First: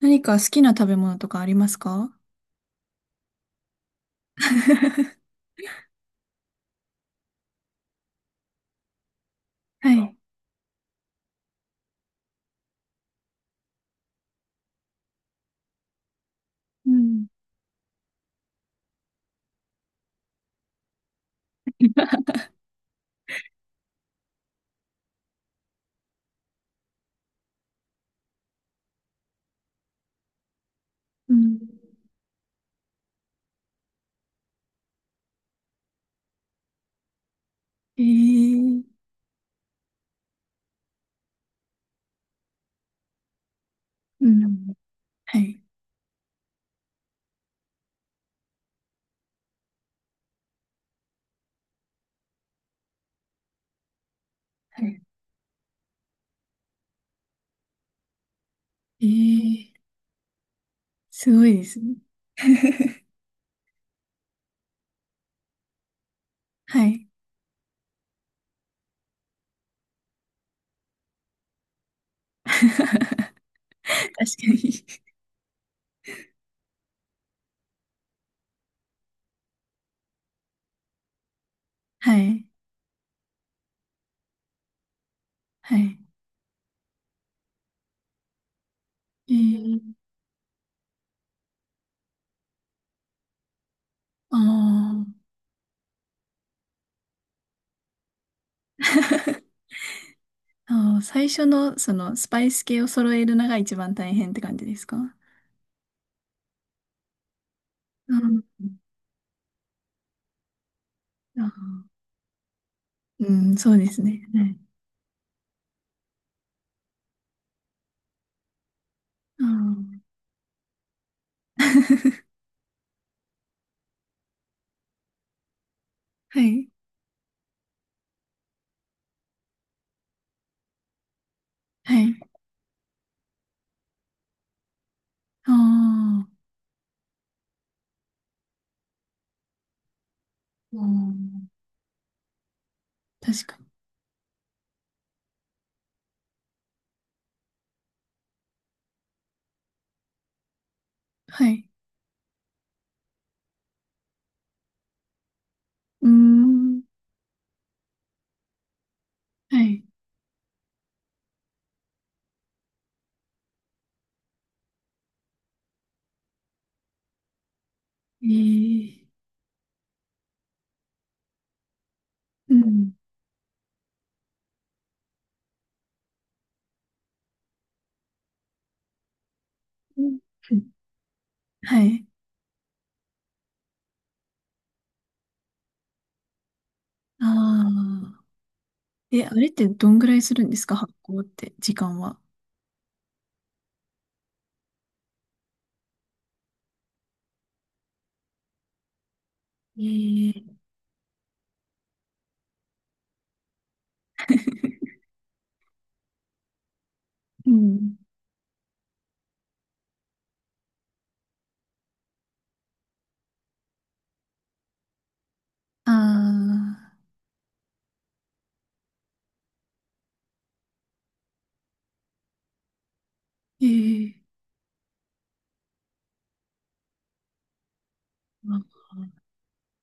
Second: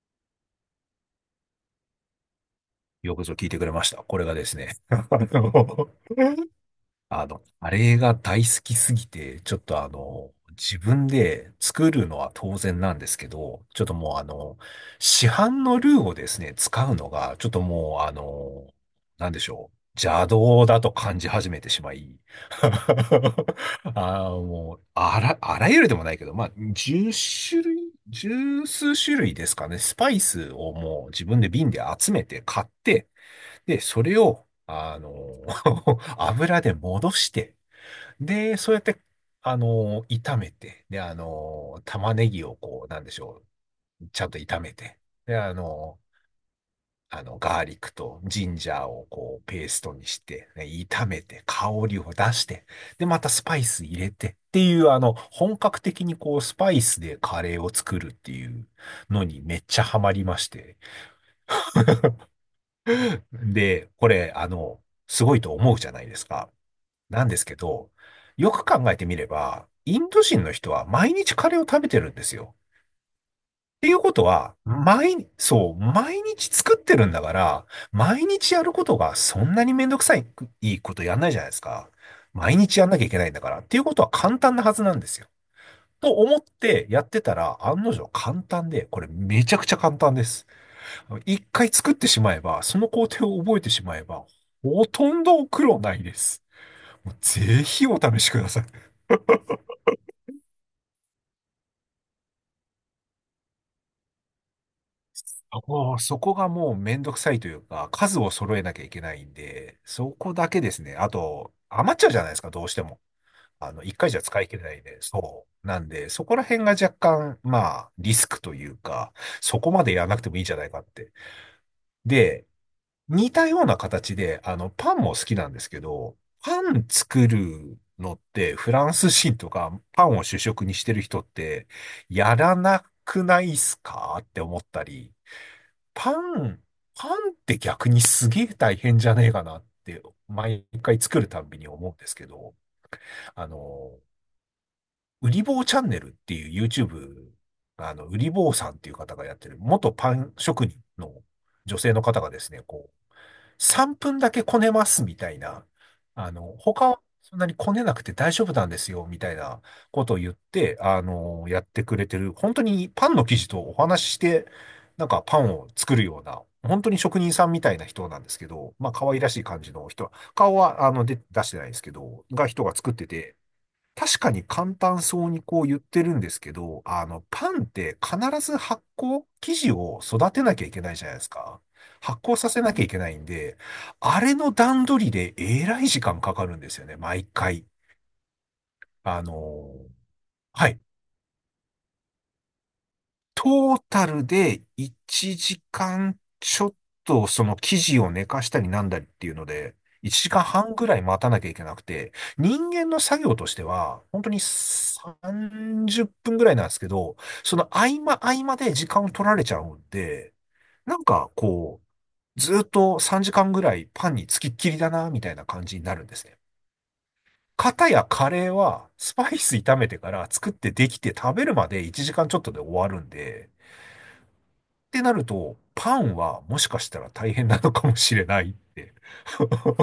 何か好きな食べ物とかありますか？ よくぞ聞いてくれました。これがですね、カレーが大好きすぎて、ちょっとあはい。の、自分で作るのは当然なんですけど、ちょっともうあの、市販のルーをですね、使ううのん。が、ちょっともうあの、なんでしょう。邪道だと感じ始めてしまい。あーもう、あらゆるでもないけど、まあ、1種類、十数種類ですかね、スパイスをもう自う分でん。瓶で集めて買って、で、それを、油で戻して、えで、そうやー、って、炒めて、で、玉ねぎをこう、なんでしょう、ちゃうんと炒ん。めて、で、はい。ガーリックとジンジャーをこう、ペーストにして、ね炒めて、香りを出して、で、またスパイス入れてっていはう、い。本格的にこう、スパイスでカレーを作るっていうえのにめっー、ちゃハマりまして。すごいですね。で、これ、すごいと思うじゃないですか。はい。なんですけど、よく考えてみれば、インド人の人は毎日カレーを食べてるんです よ。確かっていうことは、に。毎、そう、毎日作ってるんだから、毎日やることがそんなにめんどくさい、いいことやんないじゃないですか。はい。毎日やんなきゃいけないんだから。っていうことは簡単なはずなんですよ。はい。と思ってやってたら、案の定簡単で、これえめちゃくちゃー、簡単です。一回作ってしまえば、その工程を覚えてしまえば、あほー とんど苦労ないです。もうぜひお試しください。あー、最初のそのスパイス系を揃えるのが一番大変って感じですか？おーそこがもうめんどくさいというか、う数をん。揃えなきゃいけないんで、そこだけですね。ああと、余っちゃうじゃないですか、どうしても。ーうん、そうで一す回じゃね。使はいい。切れないんで、そう。なんで、そこら辺が若干、まあ、リスクというか、あそこまでー やらなくてもいいんじゃないかって。で、似たような形で、パンも好きなんですけど、はパい。ン作るのって、フランス人とか、パンを主食にしてる人って、はい。やらなくないっすかって思ったり、あパあ、ン、パンって逆にすげえ大変じゃねえかなって、毎う回作るたん。んびに思うんですけど、確あかに。の、うり坊チャンネルっていう YouTube、うり坊さんっていう方がやってる、元パン職人のはい。女性の方がですね、こ3分だけこねますみたいな、うーん。他はそんなにこねなくて大丈夫なんですよみたいはない。ことを言って、やってくれてる、本当にパンの生地とお話しして、なんかパンを作るような、本当に職人さんみたいな人なんですけど、まあええ可愛らしい感じの人は、顔はあので出してないですけど、がう人が作ん。ってて、確かに簡単そうにこう言ってるんですけど、パンって必ず発酵、生地を育てうなきゃんいけないじゃないですか。はい。発酵させなきゃいけないんで、あれの段取りでえらい時間かかるんですよね、毎回。ああ。あえ、あれってどのんぐらいするんですはか？い発行って、時間は。トータルで1時間ちょっとその生地を寝かしたりなんだりっていうので、1時ええ間半ぐらい待たなきゃいけなくて、人間の作業としては、本当に30分ぐらいなんですけど、うそのん。合間合間で時間を取られちゃうんで、なんかこう、ずっと3時間ぐらいパンにつきっきりだな、みたいな感じにあなるんですね。あ、かたやカレーはスパイス炒めてから作ってできて食べるまで1時間ちょっとで終わるんで、ええってなると、パンはもしかしたら大変なのかもしれないっあーて。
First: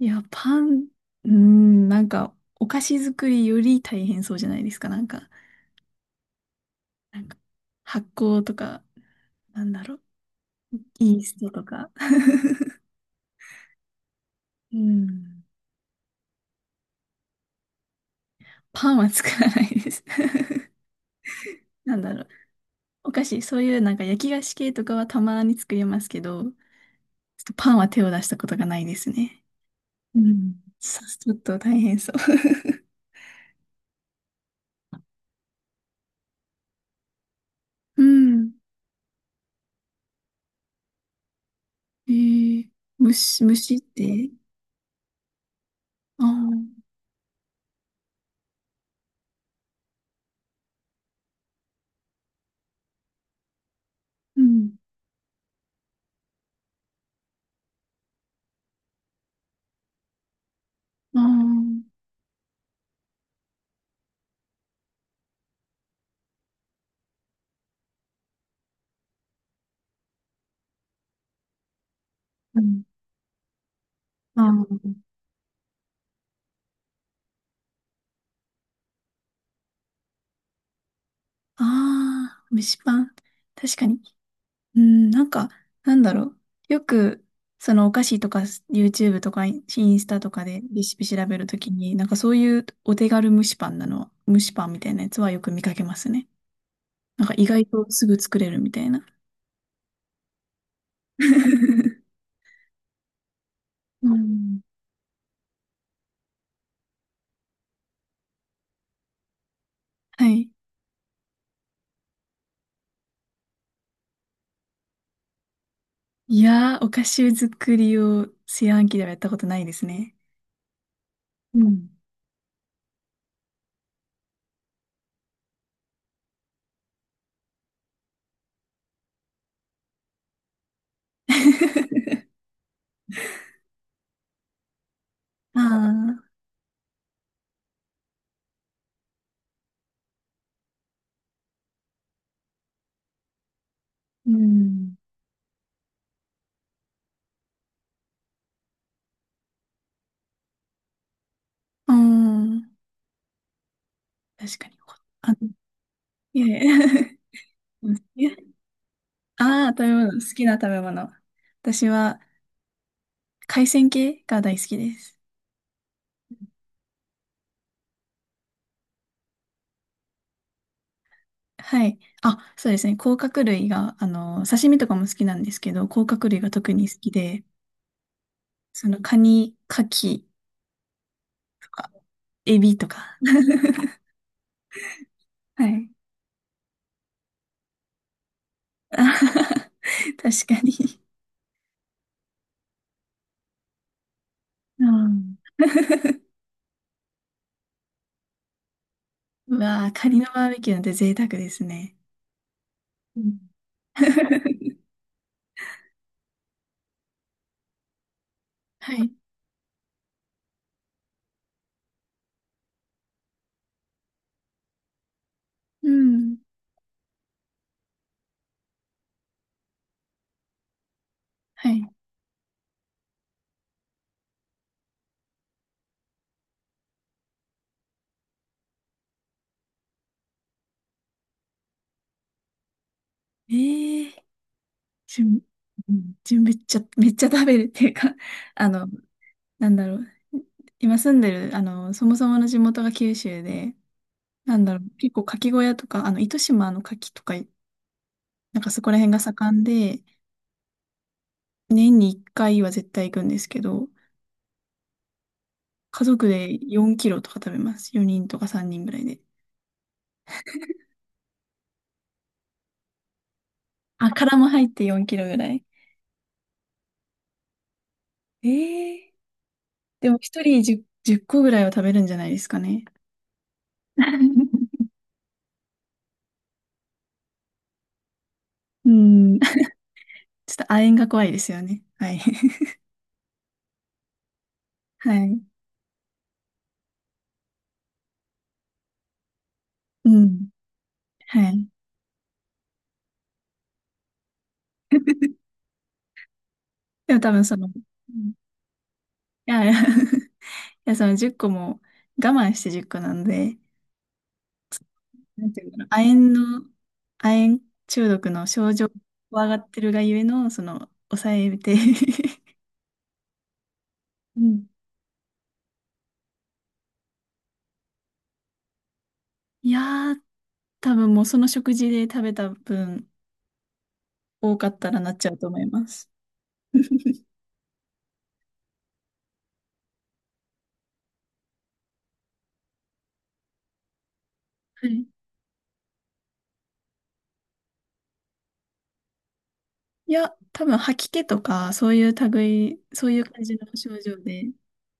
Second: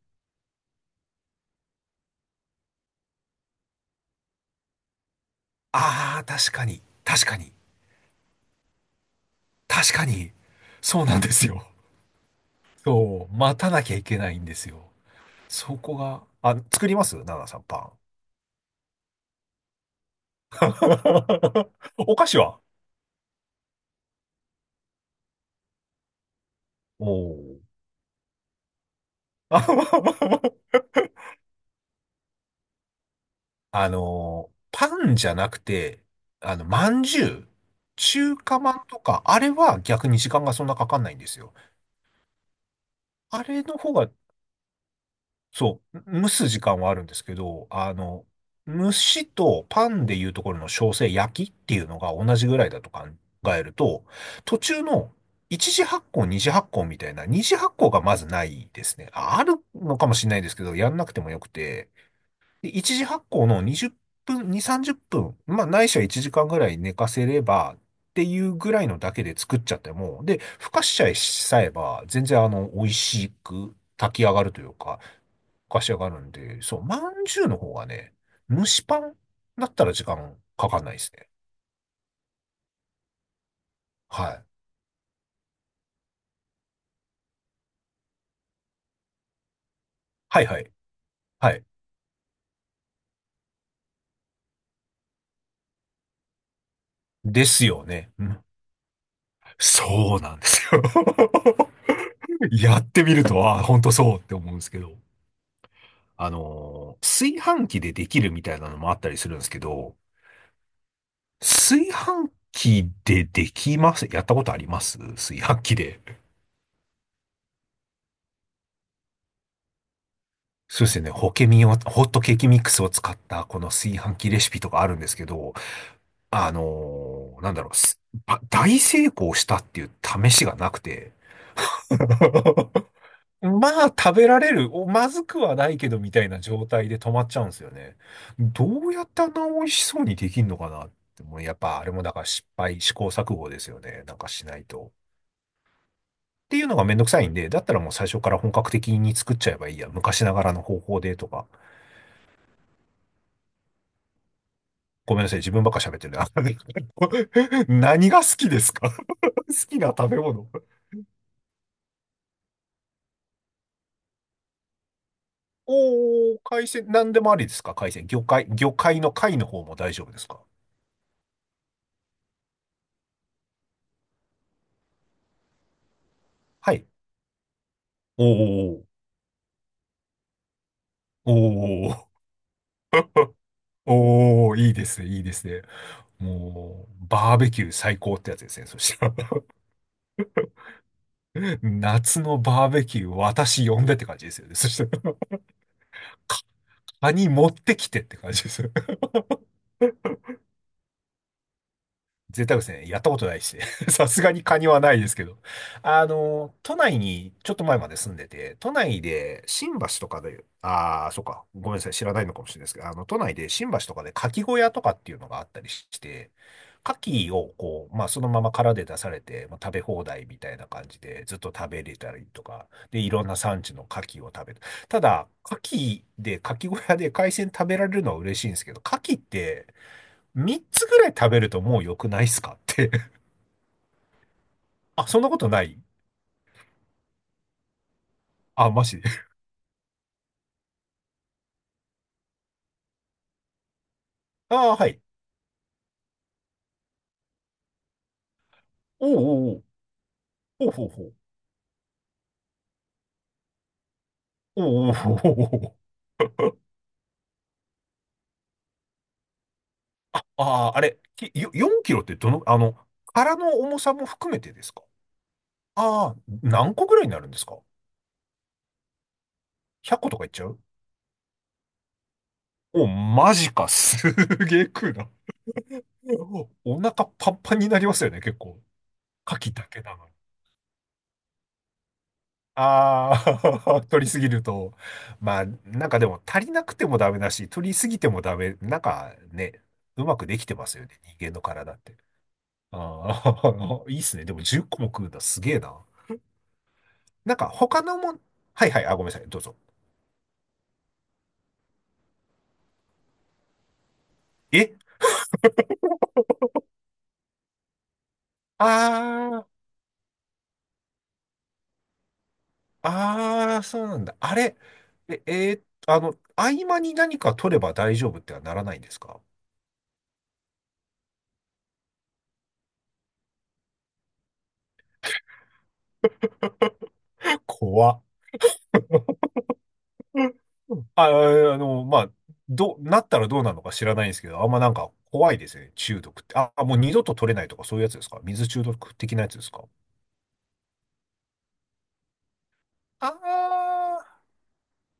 いや、パン、うん、なんか、お菓子作りより大変そうじゃないですか。なんか、ああ、なんか発酵とか、なんだ確ろう、かに、そうなイんーでスすトとよ。か。そう、待たなきゃいけないんですうよ。ん。そこが、あ、作りますナナさん、パン。パンは作らないです。なんだおろ菓う。子はお菓子、そういうなんか焼き菓子系とかはたまに作りますけど、ちょっおとパンー は手を出したことがないですね。う ん。ちょっと大変そう。パンじゃなくて、まんじゅう、う中ん。華まんとか、あれは逆に時間がそんなかかんないんですよ。えー、あ虫、れ虫のっ方がて、そう、ああ蒸す時間ー、はあるんですけど、蒸しとパンでいうところの焼成焼きっていうのが同じぐらいだと考えると、う途ん。中の一次発酵、二次発酵みたいな、二次発酵がまずないですね。ああるのかもしれないですけど、やんなくあてもよくあ、て、で、一次発酵の20分、2、30分、まあ、ないしは1時間ぐらい寝かせれば、っていうぐらいのだけで作っちゃっても、で、ふかしちゃえしさえば、全然うん。美味しく炊き上がるというか、あふかし上がるんで、そう、まんじゅうの方がね、蒸しパンだったら時間かかんないですね。あ、ああ、蒸しパン。確かに。はい。うん、なんか、なんだろう。よく、そのお菓子とか YouTube とかインスタとはかいはでい。レシピ調べるはとい。きに、なんかそういうお手軽蒸しパンなの、蒸しパンみたいなやつはよく見かけますね。なんかで意す外よとすね。ぐう作ん、れるみたいな。そうなんですよ。やってみると、ああ、ほんとうそうって思うんん。ですけど。炊飯器でできるみたいなのもあったりするんですけど、はい。炊飯器でできますやったことあります炊飯器で。いやー、お菓子作りを炊飯器ではやったことないですね。そうですよね。ホケうミを、ん。ホットケーキミックスを使ったこの炊飯器レシピとかあるんですけど、あのーなんだろう、すば大成功したっていう試しがなくて。まあ、食べられる、お、まずくはあないけど、みたいあ、な状態で止まっちゃうんですよね。どうやってあんな美味しそうにできんのかなって、もうやっぱあれもだから失敗、試行錯誤ですよね。なんかうしないと。ん。っていうのがめんどくさいんで、だったらもう最初から本格的に作っちゃえばいいや。昔ながらの方法でとか。うん。確かに。ごめんなあ、さい、自分ばっか喋ってるな。いやいや。うん何が好き炊ですか？ 好ああ、食きべな食物、べ好き物。な食べ物。私は海鮮系が大好きです。おー、海鮮、何でもありですか海鮮？魚介、魚介の貝の方も大丈夫ですか？はい。あ、そうですね。甲殻類が、刺身とかも好きなんですけど、甲殻類が特はにい。好きで、おーそのカニ、カキおとか、ー、エビとか。おー、いいですね。はい。もう、バーベキュー最高ってやつですね、そ しあたら。はは確かに。夏のバーベキュー、私呼んでって感じですよね。そしうたら、ん。カニ持ってきてって感じですよ。うわあ、カニのバーベキューなんて贅沢ですね。贅沢ですね。やったこうとなん いし。さすがにカニ はないですけど。都内にちょっと前まで住んでて、都は内い。で新橋とかで、ああ、そうか。ごめんなさい。知らないのかもしれないですけど、都内で新橋とかで牡蠣小屋とかっていうのがあったりしうて、ん。牡蠣をこう、まあそのまま殻で出されて、まあ、食べ放題みたいな感じでずっと食はべい。れたりとか、で、いろんな産地の牡蠣を食べる。ただ、牡蠣小屋で海鮮食べられるのは嬉しいんですけど、牡蠣って、3つぐらい食べるともう良くないっすかって。ええー、あ、そじんゅなこん、とないうんじゅんめっちゃ、めっちゃ食べるっていうか、ああ、マの、ジで。なんだろう。今住んでる、そもそもの地元が九州で、なんあだあ、ろはう、い。結構牡蠣小屋とか、糸島の牡蠣とか、なんかそこら辺おうがおうお盛んう。で、おうほうほう。年に1回は絶対行くんですけど、おうおうほうほうほう。家族で4キロとか食べます。4人とか3人ぐらいで。ああ、あれ、きよ4キロってどの、殻の重さもあ、含殻めもてで入っすか？て4キロぐらい。ああ、何個ぐらいになるんですか ええ ?100 個でともかいっち1ゃう人10、個ぐらいは食べるんじゃないですかね。お、マジか。すげえ食 うな。おお腹パンパンになりますよね、結構。う牡ん。蠣ちだけなのに。ょっと亜鉛が怖いですよね。はい。ああ、取りすぎると。はい。まあ、なんかでも足りなくてもダメだし、取りすぎてもダメ。なんかね、ううまくできん。てますよね、人間のはい。体って。ああ、いいっすね。でも10個も食うんだ。すげえな。でも多なん分かその、他のうもん、んはい、あ、ごめんなさい。どういぞ。やいやや、その10個も我慢して10個なんで、えなんていうんだろう、亜鉛中毒の症状を怖あがってるがゆえの、その、抑えて あ、ああ、そうなんだ。あ うれ、ん。え、えー合間に何か取れば大丈夫ってはならないんですか？ いやー、多分もうその食事で食べた分多かったらなっちゃうと思います。怖っうんあ、あまあ、どう、なったらどうなのか知らないんですけど、あんまなんはかい。怖いですね、中毒って。あ、もう二度と取れないとかそういうやつですか？水中毒的なやつですか？いや、多分吐き気とか、そういう類、そういう感じのあ症状で、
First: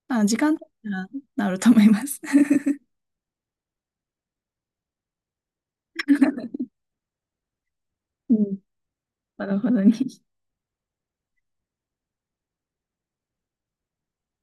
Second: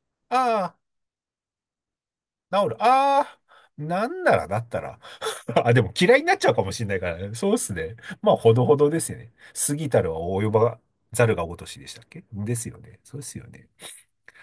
まあ、時間経っああたあら治ると思います。治る。ああ、なんならだったら。あ、でも嫌いになっちゃうかも しれないからね。そうっすね。うまあ、ほん。どほどですよね。ほどほ過どぎに。たるは及ばざるが如しでしたっけ？ですよね。そうですよね。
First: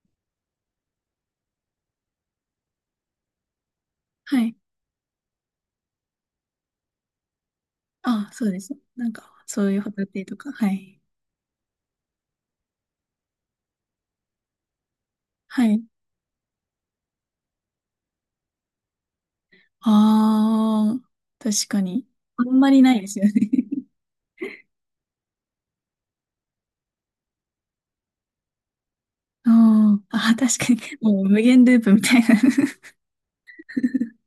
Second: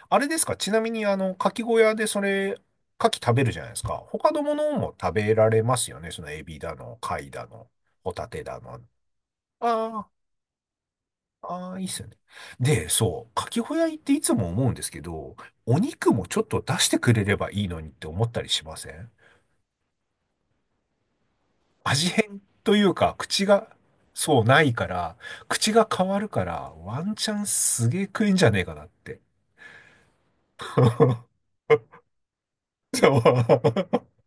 あれですかちなみに、牡蠣小屋でそれ、牡蠣食べるじゃないですか。他はのもい。のも食べられますよね。そのエビだの、貝だの、ホタあ、テそうだです。の。なんか、そういうホタあテとか、はい。ああ、いいっすよね。で、そう、牡蠣小屋行っていつも思うんですけど、はおい。肉もちょっと出してくれればいいのにって思ったりしません？ああ、確かに。味変あんまとりいうないでか、すよね。口が、そう、ないから、口が変わるから、ワンチャンすげえ食えんじゃねえかなって。あーあー、確かに。もう無 限ループみたいな。そう。